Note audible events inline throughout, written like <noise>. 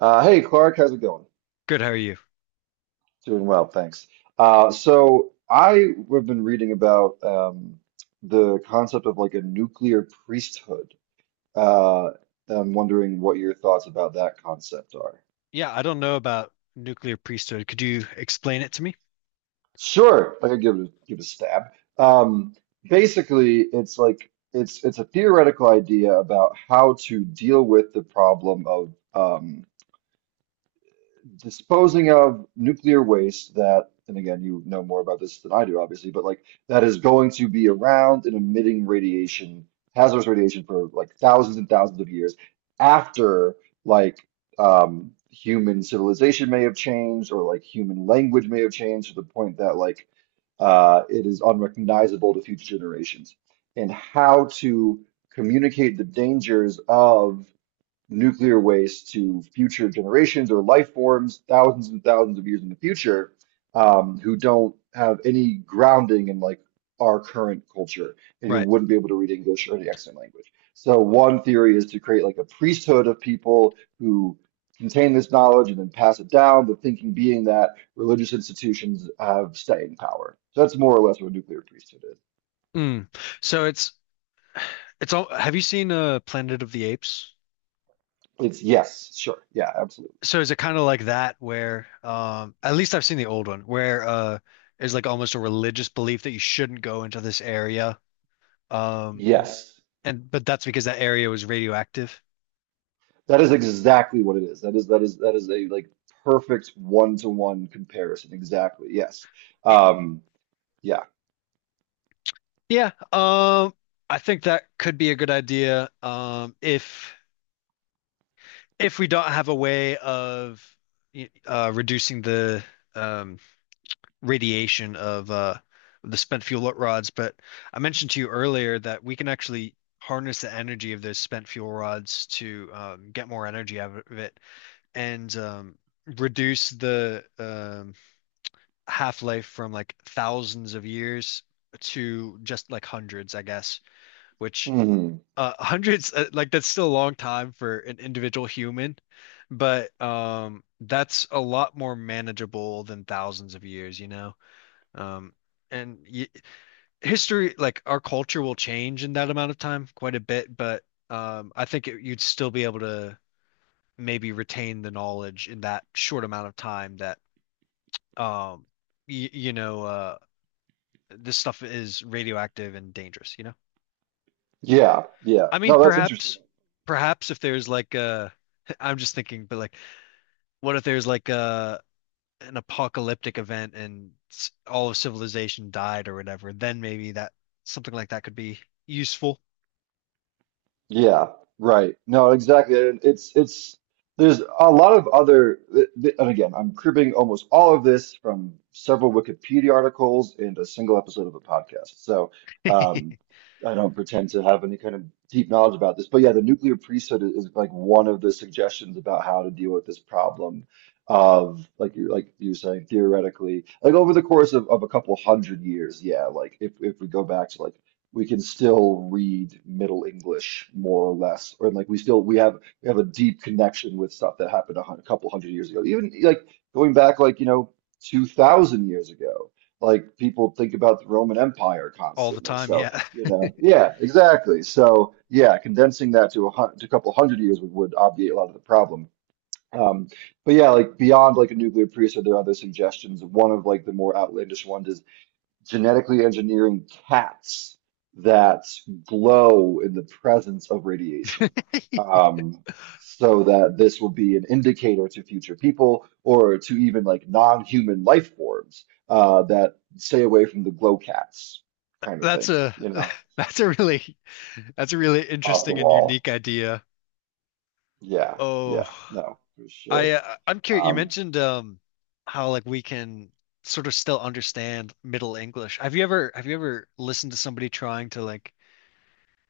Hey, Clark, how's it going? Good, how are you? Doing well, thanks. So I have been reading about the concept of like a nuclear priesthood. Uh, I'm wondering what your thoughts about that concept are. Yeah, I don't know about nuclear priesthood. Could you explain it to me? Sure, I could give it a stab. Um, Basically, it's like it's a theoretical idea about how to deal with the problem of disposing of nuclear waste that, and again, you know more about this than I do, obviously, but like that is going to be around and emitting radiation, hazardous radiation for like thousands and thousands of years after like human civilization may have changed or like human language may have changed to the point that it is unrecognizable to future generations. And how to communicate the dangers of nuclear waste to future generations or life forms thousands and thousands of years in the future who don't have any grounding in like our current culture and who Right. wouldn't be able to read English or the extant language. So one theory is to create like a priesthood of people who contain this knowledge and then pass it down, the thinking being that religious institutions have staying power. So that's more or less what a nuclear priesthood is. Mm. So it's all have you seen Planet of the Apes? It's yes, sure, yeah, absolutely. So is it kind of like that where at least I've seen the old one where is like almost a religious belief that you shouldn't go into this area. Um Yes. and But that's because that area was radioactive. That is exactly what it is. That is a like perfect one-to-one comparison. Exactly. Yes. It, Um, yeah. yeah, I think that could be a good idea if we don't have a way of reducing the um, radiation of the spent fuel rods, but I mentioned to you earlier that we can actually harness the energy of those spent fuel rods to get more energy out of it and reduce the half-life from like thousands of years to just like hundreds, I guess, which hmm <laughs> hundreds, like that's still a long time for an individual human, but that's a lot more manageable than thousands of years. um and y history like our culture, will change in that amount of time quite a bit, but I think you'd still be able to maybe retain the knowledge in that short amount of time that um y you know this stuff is radioactive and dangerous. Yeah. Yeah. I mean, No, that's interesting. perhaps, perhaps if there's <laughs> I'm just thinking, but like, what if there's like a an apocalyptic event and all of civilization died or whatever? Then maybe that something like that could be useful. Yeah, right. No, exactly. And it's there's a lot of other and again, I'm cribbing almost all of this from several Wikipedia articles and a single episode of a podcast. So, um, <laughs> I don't pretend to have any kind of deep knowledge about this, but yeah, the nuclear priesthood is like one of the suggestions about how to deal with this problem of like you were saying theoretically, like over the course of a couple hundred years, yeah, like if we go back to like we can still read Middle English more or less, or like we have a deep connection with stuff that happened a couple hundred years ago. Even like going back like you know 2,000 years ago, like people think about the Roman Empire All the constantly. time. So Yeah, you know, yeah, exactly. So yeah, condensing that to a hun to a couple hundred years would obviate a lot of the problem. Um, but yeah, like beyond like a nuclear priest, are there other suggestions? One of like the more outlandish ones is genetically engineering cats that glow in the presence of radiation. <laughs> Um, so that this will be an indicator to future people or to even like non-human life forms that stay away from the glow cats kind of that's thing, a you <laughs> know, that's a really, that's a really off the interesting and wall. unique idea. Yeah, Oh, yeah, no, for sure. I'm curious. You Um, mentioned how like we can sort of still understand Middle English. Have you ever listened to somebody trying to like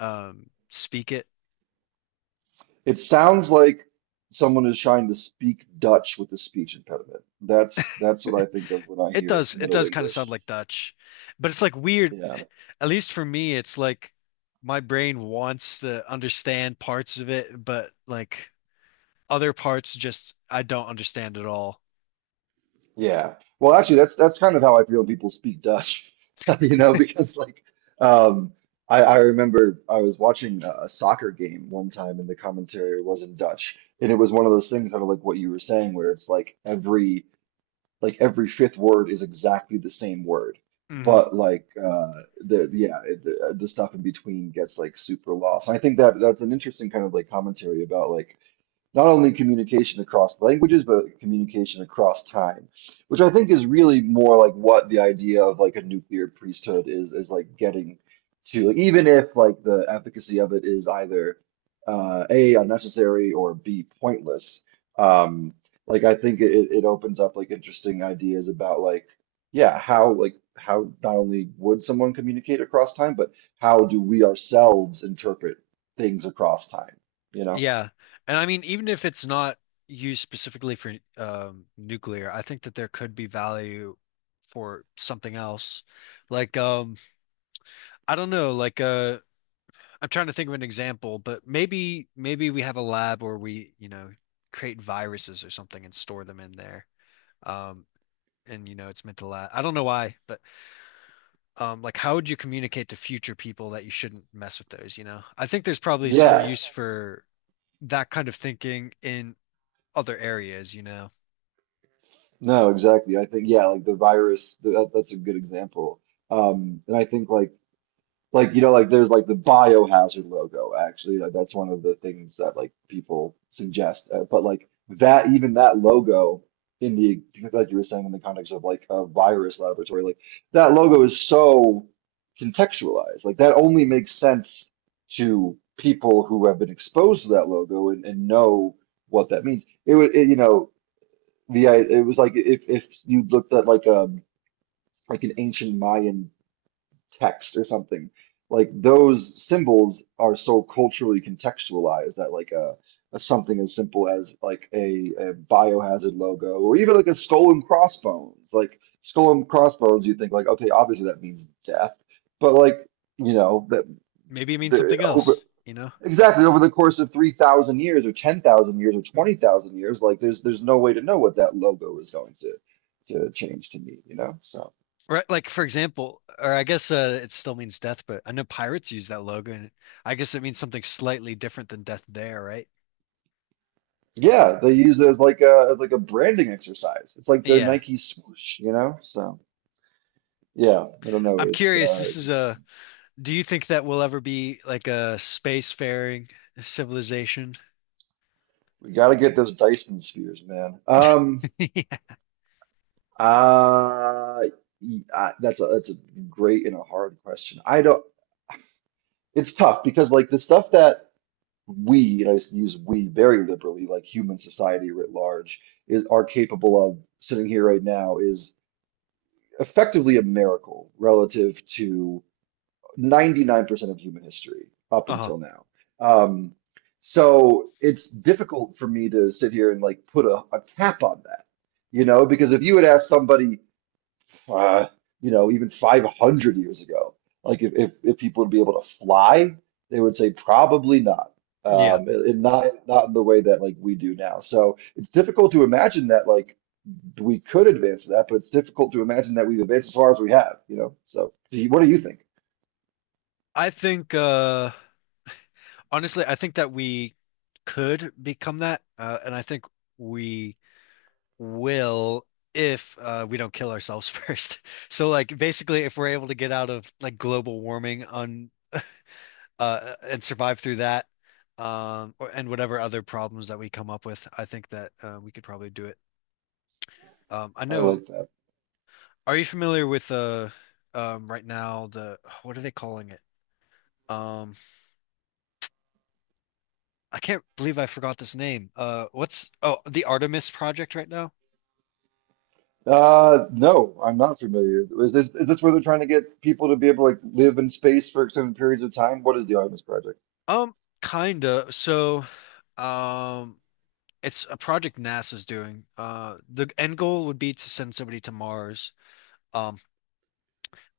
speak it. it sounds like someone is trying to speak Dutch with a speech impediment. That's what I think of when I hear It Middle does kind of sound English. like Dutch, but it's like weird. Yeah. At least for me, it's like my brain wants to understand parts of it, but like other parts just I don't understand at all. Yeah. Well, actually, that's kind of how I feel when people speak Dutch, <laughs> you know, because um I remember I was watching a soccer game one time and the commentary was in Dutch. And it was one of those things kind of like what you were saying where it's like every fifth word is exactly the same word. Hmm. But like the yeah, the stuff in between gets like super lost. And I think that that's an interesting kind of like commentary about like not only communication across languages, but communication across time, which I think is really more like what the idea of like a nuclear priesthood is like getting to, like, even if like the efficacy of it is either A, unnecessary or B, pointless. Um, like I think it opens up like interesting ideas about like, yeah, how like how not only would someone communicate across time, but how do we ourselves interpret things across time, you know? Yeah. And I mean, even if it's not used specifically for nuclear, I think that there could be value for something else. Like I don't know, like I'm trying to think of an example, but maybe we have a lab where we, you know, create viruses or something and store them in there. Um, and you know, it's meant to last. I don't know why, but like, how would you communicate to future people that you shouldn't mess with those? You know, I think there's probably some Yeah. use for that kind of thinking in other areas. You know, No, exactly. I think yeah, like the virus, that's a good example. And I think you know like there's like the biohazard logo actually like that's one of the things that like people suggest. But like that even that logo in the like you were saying in the context of like a virus laboratory like that logo is so contextualized. Like that only makes sense to people who have been exposed to that logo and know what that means. It would you know the it was like if you looked at like an ancient Mayan text or something, like those symbols are so culturally contextualized that like a something as simple as like a biohazard logo or even like a skull and crossbones, like skull and crossbones, you think like okay, obviously that means death, but like you know that. maybe it means The something else. You know, Exactly, over the course of 3,000 years or 10,000 years or 20,000 years, like there's no way to know what that logo is going to change to mean, you know? So, right? Like for example, or I guess, it still means death, but I know pirates use that logo, and I guess it means something slightly different than death there, right? yeah, they use it as like a branding exercise. It's like their Yeah. Nike swoosh, you know? So, yeah, I don't know, I'm curious, this it's is a, interesting. do you think that we'll ever be like a spacefaring civilization? <laughs> We got to get those Dyson spheres, man. Yeah. uh, that's a great and a hard question. I don't, it's tough because like the stuff that we, and use we very liberally, like human society writ large, is are capable of sitting here right now is effectively a miracle relative to 99% of human history up Uh-huh. until now. Um, so it's difficult for me to sit here and like put a cap on that, you know, because if you had asked somebody uh, you know, even 500 years ago. Like if people would be able to fly, they would say probably not. Yeah. And not in the way that like we do now. So it's difficult to imagine that like we could advance to that, but it's difficult to imagine that we've advanced as far as we have, you know. So what do you think? I think honestly, I think that we could become that, and I think we will if we don't kill ourselves <laughs> first. So like basically if we're able to get out of like global warming on and survive through that and whatever other problems that we come up with, I think that, we could probably do it. I I know, like that. are you familiar with right now the, what are they calling it? Um, I can't believe I forgot this name. What's oh The Artemis project right now? No, I'm not familiar. Is this where they're trying to get people to be able to like live in space for extended periods of time? What is the Artemis Project? Um Kinda. So um it's a project NASA's doing. The end goal would be to send somebody to Mars. Um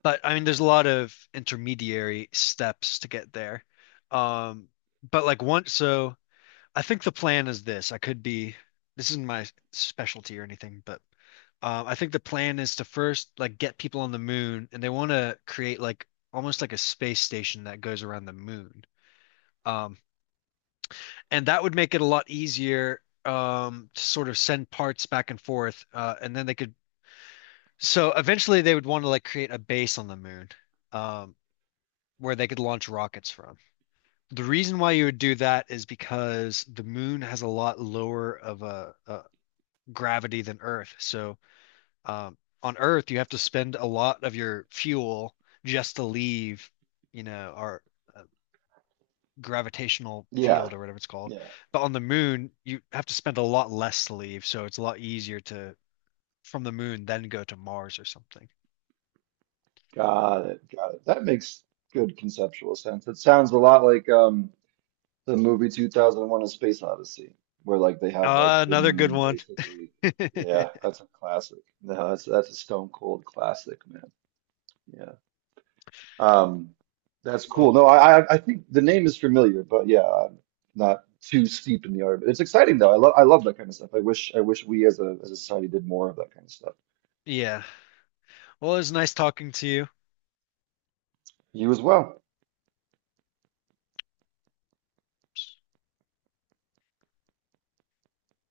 but I mean there's a lot of intermediary steps to get there. Um but like once so I think the plan is this. I could be This isn't my specialty or anything, but I think the plan is to first like get people on the moon, and they want to create like almost like a space station that goes around the moon. Um, and that would make it a lot easier, to sort of send parts back and forth, and then they could. So eventually, they would want to like create a base on the moon um, where they could launch rockets from. The reason why you would do that is because the moon has a lot lower of a gravity than Earth. So on Earth, you have to spend a lot of your fuel just to leave, you know, our uh, gravitational Yeah, field or whatever it's called. yeah. But on the moon, you have to spend a lot less to leave, so it's a lot easier to from the moon then go to Mars or something. Got it. Got it. That makes good conceptual sense. It sounds a lot like the movie 2001: A Space Odyssey, where like they have like the Another good moon one. basically. Yeah, <laughs> that's a classic. No, that's a stone cold classic, man. Yeah. Um, that's Well, cool. No, I think the name is familiar, but yeah, I'm not too steep in the art. It's exciting though. I love that kind of stuff. I wish we as a society did more of that kind of stuff. yeah. Well, it was nice talking to you. You as well.